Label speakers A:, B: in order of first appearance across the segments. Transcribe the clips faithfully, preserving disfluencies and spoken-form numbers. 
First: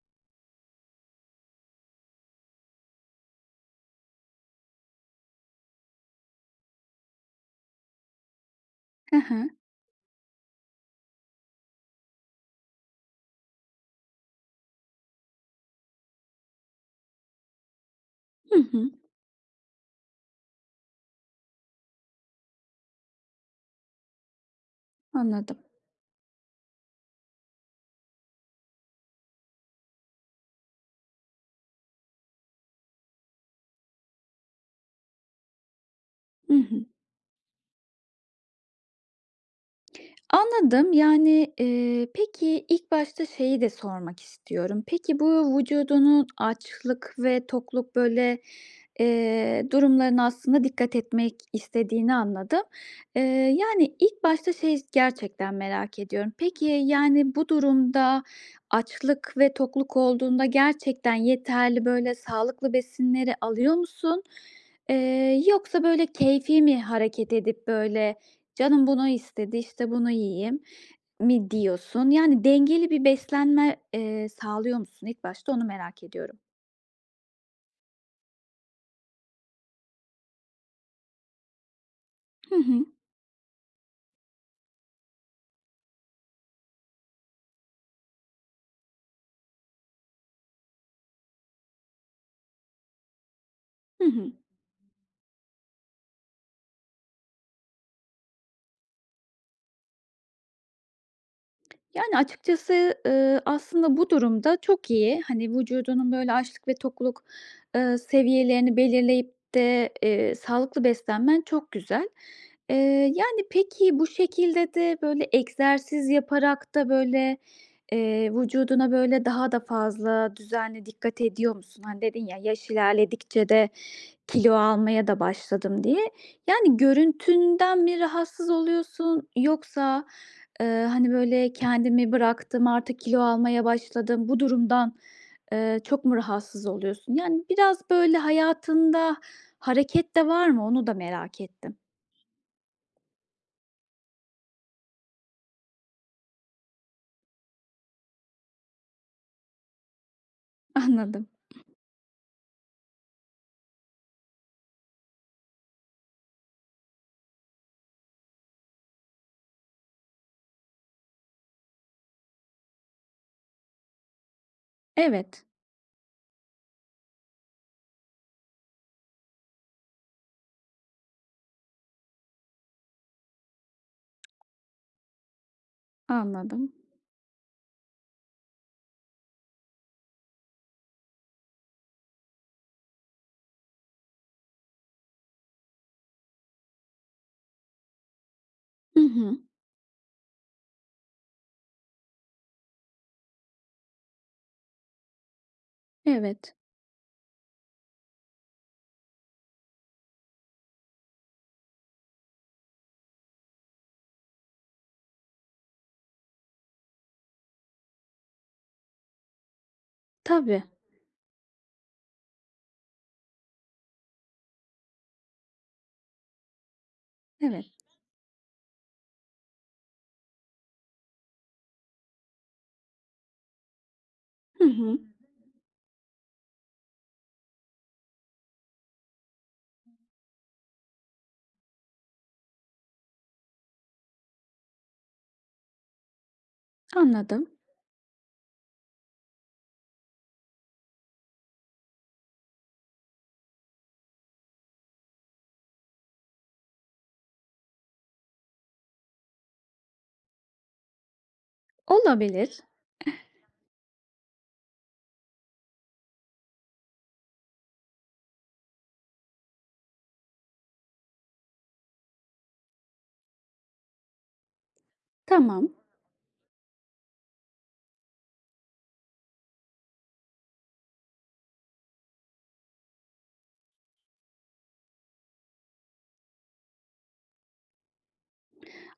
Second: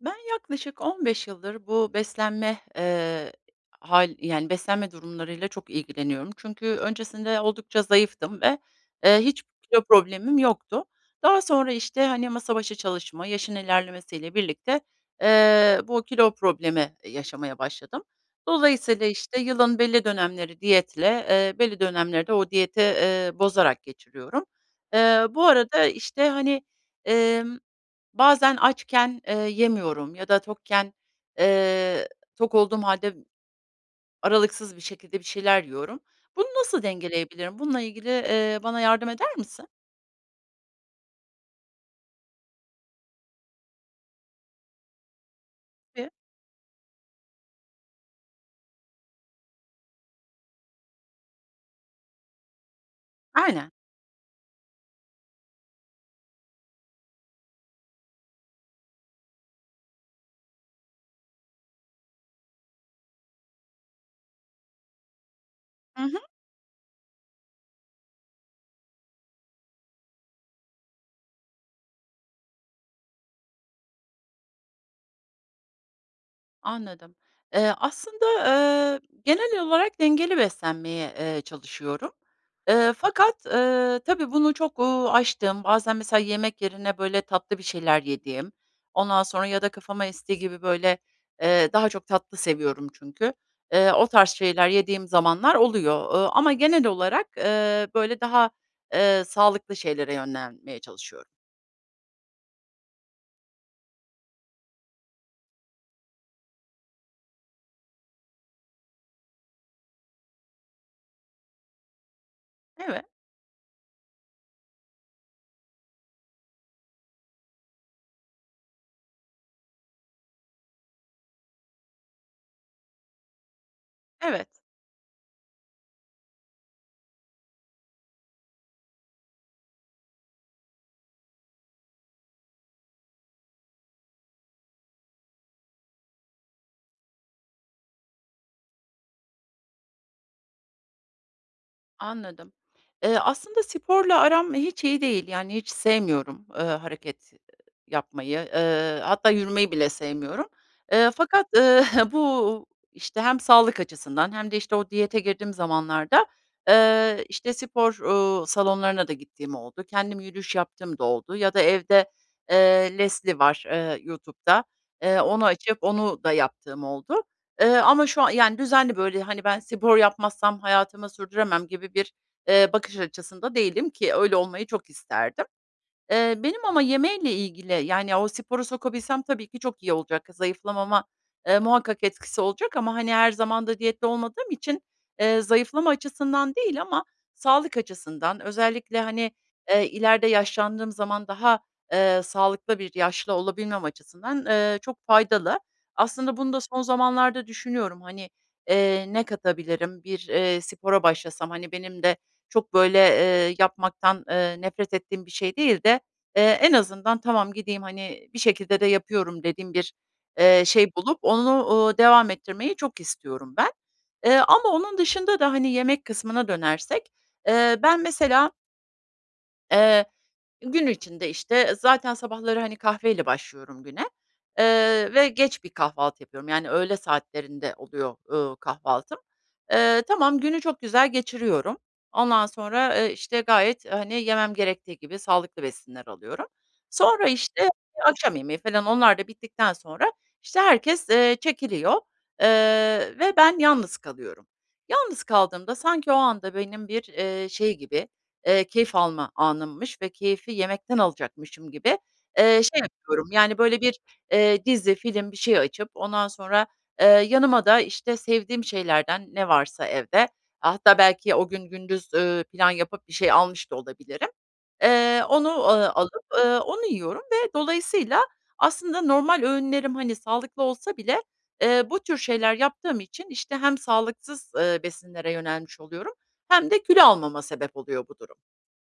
A: Ben, yaklaşık on beş yıldır bu beslenme, eee, hâl yani, beslenme durumlarıyla çok ilgileniyorum. Çünkü öncesinde oldukça zayıftım ve,
B: Hı
A: eee, hiç
B: hı.
A: kilo problemim yoktu. Daha sonra, işte, hani, masa başı çalışma, yaşın ilerlemesiyle birlikte, eee, bu kilo problemi yaşamaya başladım.
B: Hı hı.
A: Dolayısıyla, işte, yılın belli dönemleri diyetle, eee, belli dönemleri de o diyeti, eee, bozarak geçiriyorum. Eee, bu
B: Anladım.
A: arada, işte, hani, emm, bazen açken, eee, yemiyorum ya da tokken, eee, tok olduğum hâlde aralıksız bir şekilde bir şeyler yiyorum. Bunu
B: Hı
A: nasıl
B: hı.
A: dengeleyebilirim? Bununla ilgili, eee, bana yardım eder misin?
B: Anladım. Yani, eee, peki ilk başta şeyi de sormak istiyorum; peki, bu vücudunun açlık ve tokluk, böyle, eee, durumlarına aslında dikkat etmek istediğini anladım. Eee,
A: Aynen.
B: yani, ilk başta, şey, gerçekten merak ediyorum. Peki, yani, bu durumda açlık ve tokluk olduğunda gerçekten yeterli böyle sağlıklı besinleri alıyor musun? Eee, yoksa,
A: I
B: böyle,
A: hı.
B: keyfi mi hareket edip böyle, "Canım bunu istedi, işte, bunu yiyeyim." mi diyorsun? Yani, dengeli bir beslenme, eee, sağlıyor musun ilk başta onu merak ediyorum.
A: Anladım. Eee, aslında, ııı, genel olarak dengeli beslenmeye, eee, çalışıyorum.
B: Hı hı.
A: Eee, fakat, eee, tabii bunu çok, uuu, aştığım bazen mesela yemek yerine, böyle, tatlı bir şeyler yediğim, ondan sonra ya da kafama estiği gibi, böyle, eee, -daha çok tatlı seviyorum çünkü eee,
B: Hı
A: o tarz
B: hı.
A: şeyler yediğim zamanlar oluyor, ııı, ama genel olarak, eee, böyle daha, eee, sağlıklı şeylere yönlenmeye çalışıyorum.
B: Yani, açıkçası, ııı, aslında bu durum da çok iyi. Hani, vücudunun böyle açlık ve tokluk, eee, seviyelerini belirleyip de, eee, sağlıklı beslenmen çok güzel. Eee,
A: Eve
B: yani, peki, bu şekilde de böyle egzersiz yaparak da, böyle, eee, vücuduna, böyle, daha da fazla düzenli dikkat ediyor musun? Hani, dedin ya, "Yaş ilerledikçe de kilo
A: Evet.
B: almaya da başladım." diye. Yani, görüntünden mi rahatsız oluyorsun yoksa, eee, hani, böyle, "Kendimi bıraktım, artık kilo almaya başladım." Bu durumdan, eee, çok mu rahatsız oluyorsun? Yani, biraz, böyle, hayatında hareket de var mı onu da merak ettim.
A: Anladım. Eee, aslında sporla aram hiç iyi değil. Yani, hiç sevmiyorum, eee, hareket yapmayı. Eee, hatta yürümeyi bile sevmiyorum. Eee,
B: Anladım.
A: fakat, eee, bu, işte, hem sağlık açısından hem de, işte, o diyete girdiğim zamanlarda, eee, işte, spor, uuu, salonlarına da gittiğim oldu. Kendim yürüyüş yaptığım da oldu. Ya da evde, eee, Leslie var, eee, YouTube'da. Eee,
B: Evet.
A: onu açıp onu da yaptığım oldu. Eee, ama şu an yani, düzenli böyle, hani, "Ben, spor yapmazsam hayatımı sürdüremem." gibi bir, eee, bakış açısında değilim, ki öyle olmayı çok isterdim. Eee, benim
B: Anladım.
A: ama yemeyle ilgili, yani, o sporu sokabilsem tabii ki çok iyi olacak. Zayıflamama, eee, muhakkak etkisi olacak ama, hani, her zaman da diyette olmadığım için, eee, zayıflama açısından değil ama sağlık açısından
B: Hı
A: özellikle, hani,
B: hı.
A: eee, ileride yaşlandığım zaman daha, eee, sağlıklı bir yaşlı olabilmem açısından, eee, çok faydalı. Aslında bunu
B: Evet.
A: da son zamanlarda düşünüyorum, hani, eee, ne katabilirim? Bir, eee, spora başlasam, hani, benim de çok böyle, eee, yapmaktan, eee, nefret ettiğim bir şey değil de, eee, en azından, "Tamam, gideyim, hani, bir şekilde de yapıyorum." dediğim bir,
B: Tabii.
A: eee, şey bulup onu, uuu, devam ettirmeyi çok istiyorum ben. Eee, ama onun dışında da, hani, yemek kısmına dönersek,
B: Evet.
A: eee, ben mesela Iıı, gün içinde, işte, zaten sabahları, hani, kahveyle başlıyorum güne,
B: Hı hı.
A: ııı, ve geç bir kahvaltı yapıyorum, yani, öğle saatlerinde oluyor, ııı, kahvaltım. Iıı, tamam, günü çok güzel geçiriyorum. Ondan sonra, ııı, işte, gayet, hani, yemem gerektiği gibi sağlıklı besinler alıyorum. Sonra,
B: Anladım.
A: işte, akşam yemeği falan onlar da bittikten sonra, işte, herkes, ııı, çekiliyor, ııı, ve ben yalnız kalıyorum. Yalnız kaldığımda sanki o anda benim bir, ııı, şey gibi, ııı, keyif alma anımmış ve keyfi yemekten alacakmışım gibi,
B: Olabilir.
A: ııı, şey yapıyorum, yani, böyle bir, ııı, dizi, film bir şey açıp ondan sonra, ııı, yanıma da, işte, sevdiğim şeylerden ne varsa evde -hatta belki o gün gündüz, ııı, plan yapıp bir şey almış da olabilirim ııı, onu,
B: Tamam.
A: ııı, alıp, ııı, onu yiyorum ve dolayısıyla aslında normal öğünlerim, hani, sağlıklı olsa bile, ııı, bu tür şeyler yaptığım için, işte, hem sağlıksız, ııı, besinlere yönelmiş oluyorum hem de kilo almama sebep oluyor bu durum.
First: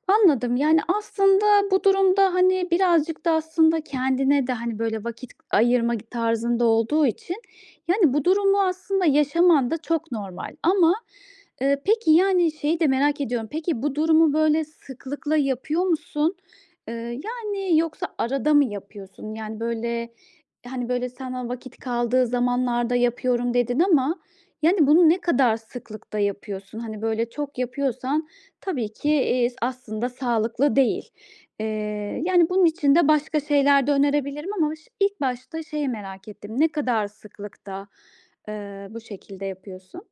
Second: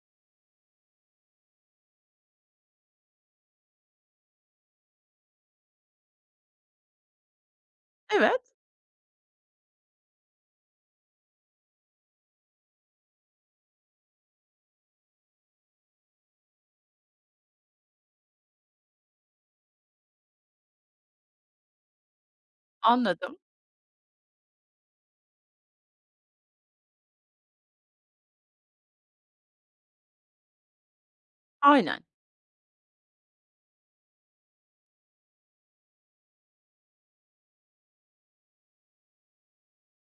B: Anladım. Yani, aslında bu durumda, hani, birazcık da aslında kendine de, hani, böyle vakit ayırma tarzında olduğu için, yani, bu
A: Evet.
B: durumu aslında yaşaman da çok normal. Ama, ııı, peki, yani, şeyi de merak ediyorum. Peki, bu durumu böyle sıklıkla yapıyor musun? Iıı, yani, yoksa arada mı yapıyorsun? Yani, böyle, hani, böyle, sana vakit kaldığı zamanlarda
A: Anladım.
B: yapıyorum, dedin ama, yani, bunu ne kadar sıklıkta yapıyorsun? Hani, böyle çok yapıyorsan tabii ki, iii, aslında sağlıklı değil.
A: Aynen.
B: Iıı, yani, bunun için de başka şeyler de önerebilirim ama ş ilk başta şeyi merak ettim. Ne kadar sıklıkta, ııı, bu şekilde yapıyorsun?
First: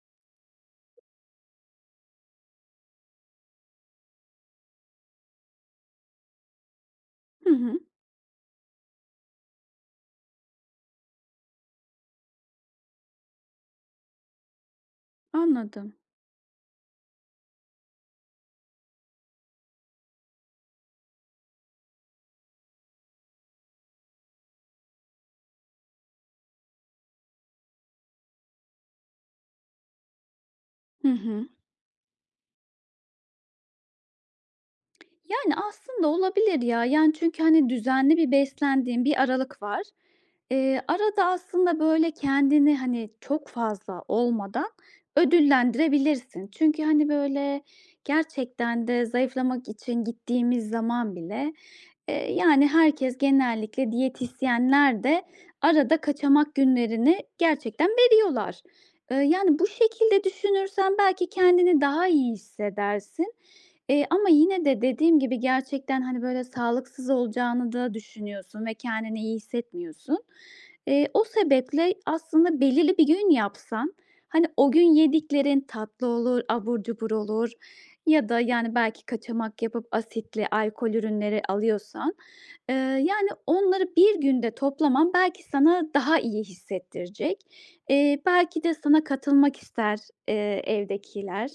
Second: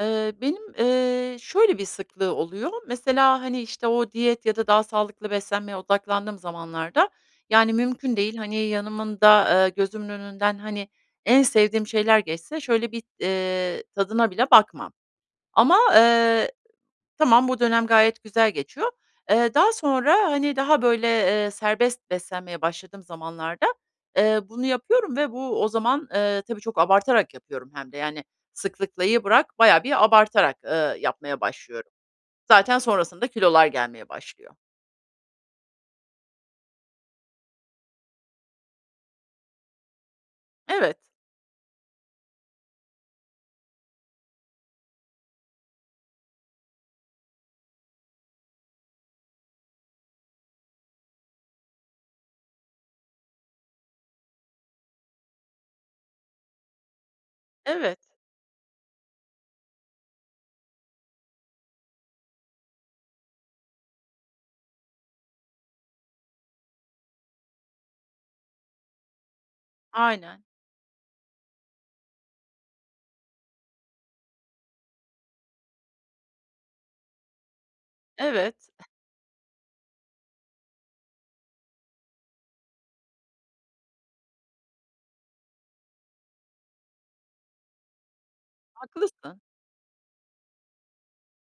A: Eee, benim, eee, şöyle, bir sıklığı oluyor mesela, hani, işte, o diyet ya da daha sağlıklı beslenmeye odaklandığım zamanlarda,
B: Hı
A: yani,
B: hı.
A: mümkün değil, hani, yanımında eee, gözümün önünden, hani, en sevdiğim şeyler geçse şöyle bir, eee, tadına bile bakmam. Ama,
B: Anladım.
A: eee, tamam bu dönem gayet güzel geçiyor. Eee, daha sonra, hani, daha, böyle, eee, serbest beslenmeye başladığım zamanlarda, eee, bunu yapıyorum ve bu o zaman, eee, tabii çok abartarak yapıyorum hem de, yani, sıklıklayı bırak bayağı bir abartarak, eee,
B: Hı
A: yapmaya
B: hı.
A: başlıyorum. Zaten sonrasında kilolar gelmeye başlıyor.
B: Yani, aslında olabilir ya. Yani, çünkü, hani, düzenli bir beslendiğin bir aralık var. Eee,
A: Evet.
B: arada aslında, böyle kendini, hani, çok fazla olmadan ödüllendirebilirsin. Çünkü, hani, böyle, gerçekten de zayıflamak için gittiğimiz zaman bile, eee, yani, herkes genellikle diyetisyenler de arada kaçamak günlerini gerçekten
A: Evet.
B: veriyorlar. Eee, yani, bu şekilde düşünürsen belki kendini daha iyi hissedersin, eee, ama yine de dediğim gibi gerçekten, hani, böyle, sağlıksız olacağını da düşünüyorsun ve kendini iyi hissetmiyorsun.
A: Aynen.
B: Eee, o sebeple aslında belirli bir gün yapsan, hani, o gün yediklerin tatlı olur, abur cubur olur ya da,
A: Evet.
B: yani, belki kaçamak yapıp asitli alkol ürünleri alıyorsan. Eee, yani, onları bir günde toplaman belki sana daha iyi hissettirecek. Eee, belki de sana
A: Haklısın.
B: katılmak ister, eee, evdekiler.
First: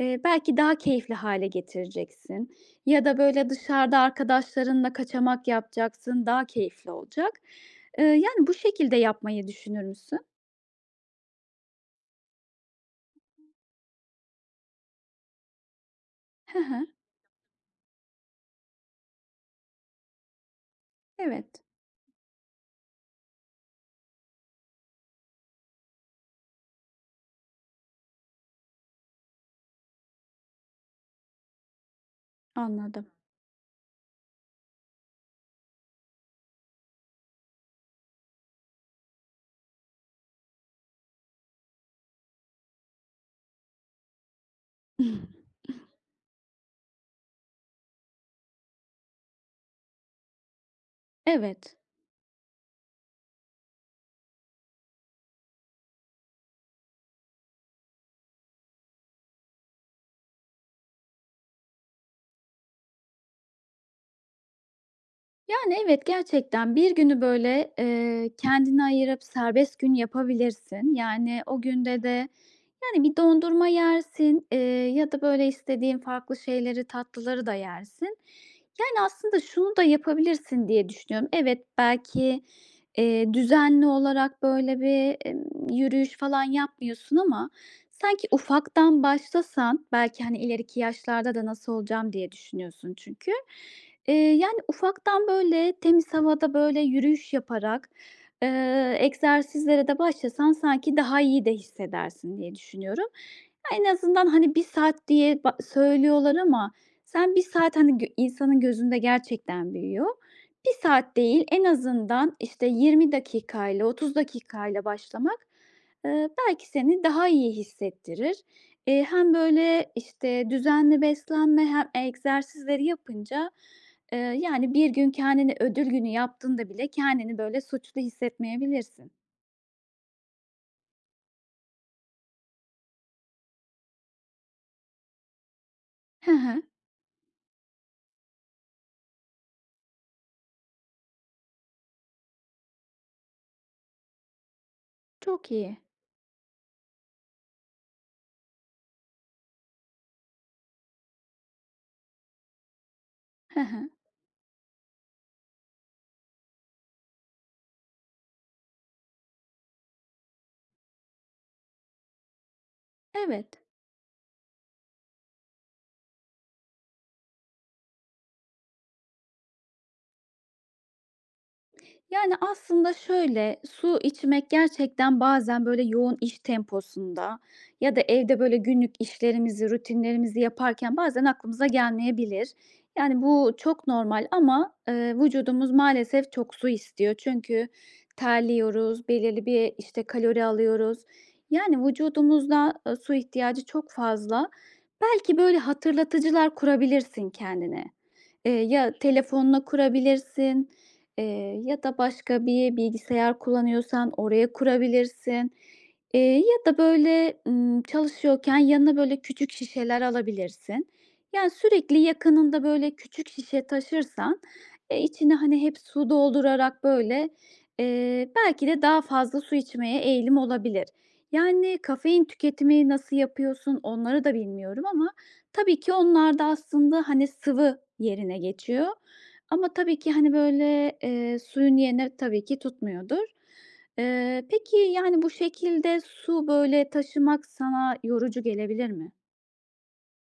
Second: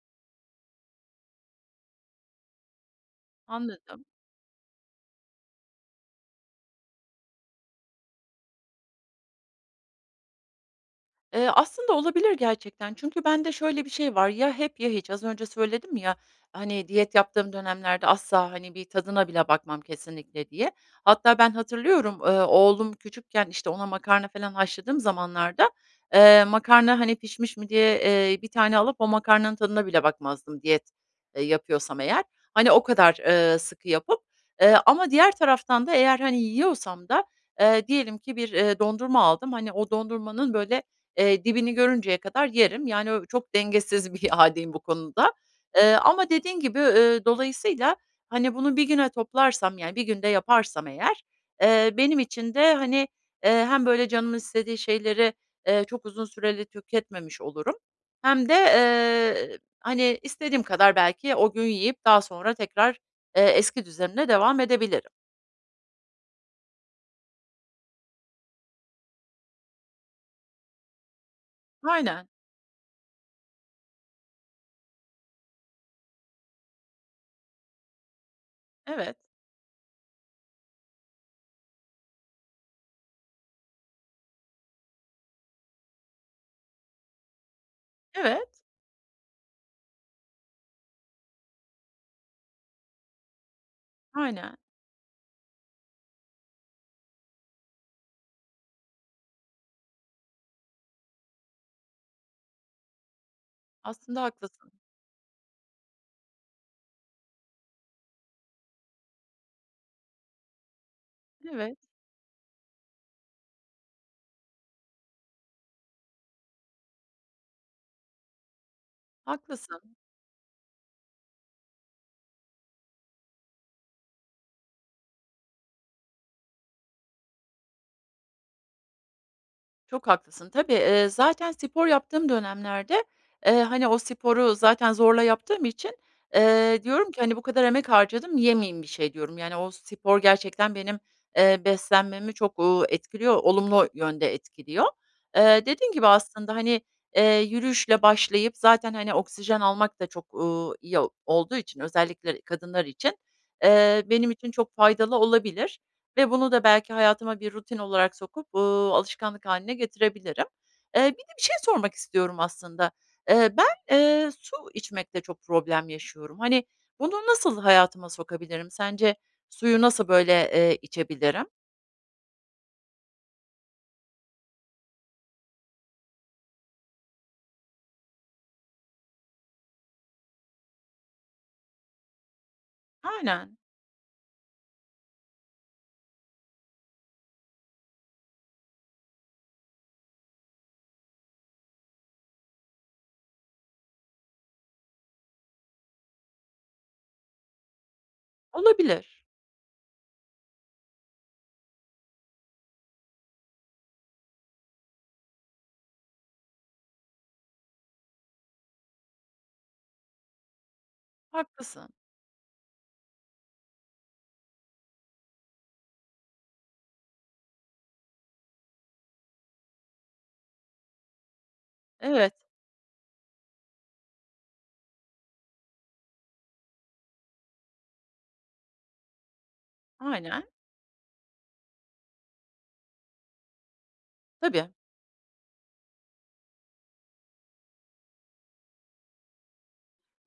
B: Eee, belki daha keyifli hâle getireceksin ya da, böyle, dışarıda
A: Anladım.
B: arkadaşlarınla kaçamak yapacaksın, daha keyifli olacak. Eee, yani, bu şekilde yapmayı düşünür müsün?
A: Eee, aslında olabilir gerçekten. Çünkü bende şöyle bir şey var; ya hep ya hiç. Az önce söyledim ya
B: Hı hı.
A: hani, diyet yaptığım dönemlerde asla, hani, bir tadına bile bakmam kesinlikle diye. Hatta ben
B: Evet.
A: hatırlıyorum, ııı, oğlum küçükken, işte, ona makarna falan haşladığım zamanlarda, eee, makarna, hani, pişmiş mi diye, eee, bir tane alıp o makarnanın tadına bile bakmazdım diyet, ııı, yapıyorsam eğer. Hani, o
B: Anladım.
A: kadar, ııı, sıkı yapıp Eee, ama diğer taraftan da eğer, hani, yiyorsam da, eee, diyelim ki bir, eee, dondurma aldım. Hani, o dondurmanın böyle, eee, dibini görünceye kadar yerim. Yani, ö çok dengesiz bir hâldeyim bu konuda. Iıı, ama dediğin gibi, ııı, dolayısıyla, hani, bunu bir güne toplarsam, yani, bir günde yaparsam eğer,
B: Evet.
A: eee, benim için de, hani, eee, hem böyle canımın istediği şeyleri, eee, çok uzun süreli tüketmemiş olurum hem de, ııı, hani, istediğim kadar belki o gün yiyip daha sonra tekrar, eee, eski düzenime devam edebilirim.
B: Yani, evet, gerçekten bir günü böyle, ııı kendine ayırıp serbest gün yapabilirsin. Yani, o günde
A: Aynen.
B: de, yani, bir dondurma yersin, eee, ya da böyle istediğin farklı şeyleri, tatlıları da yersin. Yani,
A: Evet.
B: aslında şunu da yapabilirsin diye düşünüyorum. Evet belki, eee, düzenli olarak böyle bir, emm, yürüyüş falan yapmıyorsun ama sanki
A: Evet.
B: ufaktan başlasan belki, hani, "İleriki yaşlarda da nasıl olacağım?" diye düşünüyorsun çünkü. Eee,
A: Aynen.
B: yani, ufaktan, böyle temiz havada böyle yürüyüş yaparak, eee, egzersizlere de başlasan sanki daha iyi de hissedersin diye düşünüyorum. Ya, en
A: Aslında
B: azından, hani, bir
A: haklısın.
B: saat diye ba söylüyorlar ama sen bir saat, hani, gö insanın gözünde gerçekten büyüyor. Bir saat değil en
A: Evet.
B: azından, işte, yirmi dakika ile otuz dakika ile başlamak, ııı, belki seni daha iyi hissettirir. Eee, hem
A: Haklısın.
B: böyle, işte, düzenli beslenme he egzersizleri yapınca, ııı, yani, bir gün kendini ödül günü yaptığında bile kendini böyle suçlu hissetmeyebilirsin.
A: Çok haklısın, tabii, eee, zaten spor yaptığım dönemlerde, eee, hani, o sporu zaten zorla yaptığım için,
B: He he.
A: eee, diyorum ki, hani, "Bu kadar emek harcadım, yemeyeyim bir şey." diyorum. Yani, o spor gerçekten benim, eee, beslenmemi çok, ııı, etkiliyor olumlu yönde etkiliyor.
B: Çok
A: Eee,
B: iyi.
A: dediğim gibi aslında, hani, eee, yürüyüşle başlayıp zaten, hani, oksijen almak da çok, uuu, iyi olduğu için özellikle kadınlar için,
B: He he.
A: eee, benim için çok faydalı olabilir ve bunu da belki hayatıma bir rutin olarak sokup, ııı, alışkanlık hâline getirebilirim. Eee, bir de bir şey sormak istiyorum aslında. Eee,
B: Evet.
A: ben, eee, su içmekte çok problem yaşıyorum. Hani, bunu nasıl hayatıma sokabilirim? Sence suyu nasıl, böyle, eee, içebilirim?
B: Yani, aslında, şöyle, su içmek gerçekten bazen, böyle, yoğun iş temposunda ya da evde, böyle, günlük işlerimizi, rutinlerimizi yaparken bazen aklımıza gelmeyebilir. Yani, bu
A: Aynen.
B: çok normal ama, ııı, vücudumuz maalesef çok su istiyor çünkü terliyoruz, belirli bir, işte, kalori alıyoruz. Yani, vücudumuzda ı su ihtiyacı çok fazla. Belki, böyle, hatırlatıcılar kurabilirsin kendine. Eee, ya,
A: Olabilir.
B: telefonuna kurabilirsin, eee, ya da başka bir bilgisayar kullanıyorsan oraya kurabilirsin, eee, ya da, böyle, ımm, çalışıyorken yanına, böyle, küçük şişeler alabilirsin. Yani,
A: Haklısın.
B: sürekli yakınında, böyle, küçük şişe taşırsan, eee, içine, hani, hep su doldurarak, böyle, eee, belki de daha fazla su içmeye eğilim olabilir. Yani, kafein
A: Evet.
B: tüketimini nasıl yapıyorsun onları da bilmiyorum ama tabii ki onlar da aslında, hani, sıvı yerine geçiyor ama tabii ki, hani,
A: Aynen.
B: böyle, eee, suyun yerini tabii ki tutmuyordur. Eee,
A: Tabii.
B: peki, yani, bu şekilde su, böyle, taşımak sana yorucu gelebilir mi?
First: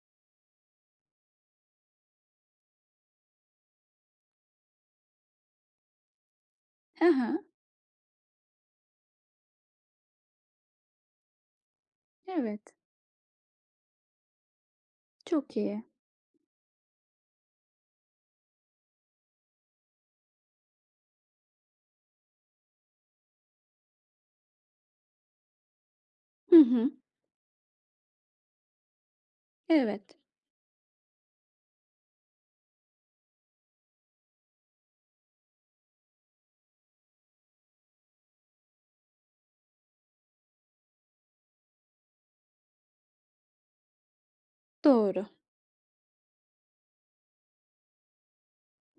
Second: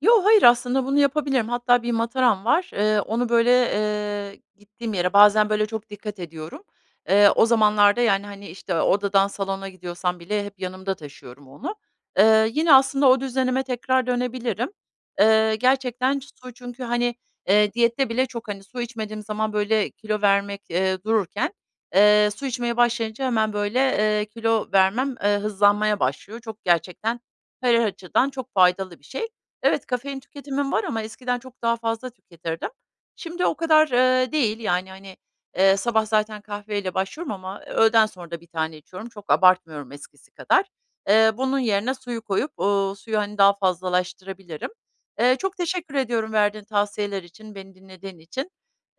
A: Yo, hayır, aslında bunu yapabilirim. Hatta bir mataram var, eee, onu, böyle, eee, gittiğim yere bazen, böyle, çok dikkat ediyorum.
B: He
A: Eee,
B: he.
A: o zamanlarda, yani, hani, işte, odadan salona gidiyorsam bile hep yanımda taşıyorum onu. Eee,
B: Evet.
A: yine aslında o düzenime tekrar dönebilirim.
B: Çok
A: Eee,
B: iyi.
A: gerçekten su çünkü, hani, eee, diyette bile çok, hani, su içmediğim zaman, böyle, kilo vermek, eee, dururken, eee, su içmeye başlayınca hemen, böyle, eee, kilo vermem, eee, hızlanmaya başlıyor.
B: Hı
A: Çok
B: hı.
A: gerçekten her açıdan çok faydalı bir şey. Evet,
B: Evet.
A: kafein tüketimim var ama eskiden çok daha fazla tüketirdim. Şimdi o kadar, eee, değil, yani, hani, eee, sabah zaten kahveyle başlıyorum ama öğleden sonra da bir tane içiyorum. Çok abartmıyorum eskisi kadar. Eee, bunun yerine suyu koyup, uuu, suyu, hani, daha fazlalaştırabilirim.
B: Doğru.
A: Eee, çok teşekkür ediyorum verdiğin tavsiyeler için, beni dinlediğin için.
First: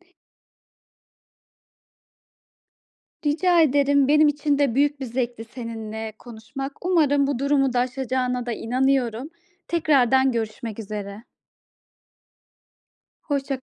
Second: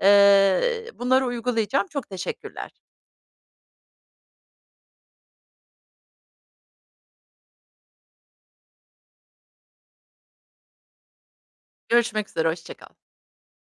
A: Eee, bunları uygulayacağım. Çok teşekkürler.
B: Rica ederim, benim için de büyük bir zevkti seninle konuşmak. Umarım bu durumu da aşacağına da inanıyorum. Tekrardan görüşmek üzere.
A: Görüşmek üzere. Hoşça kal.
B: Hoşça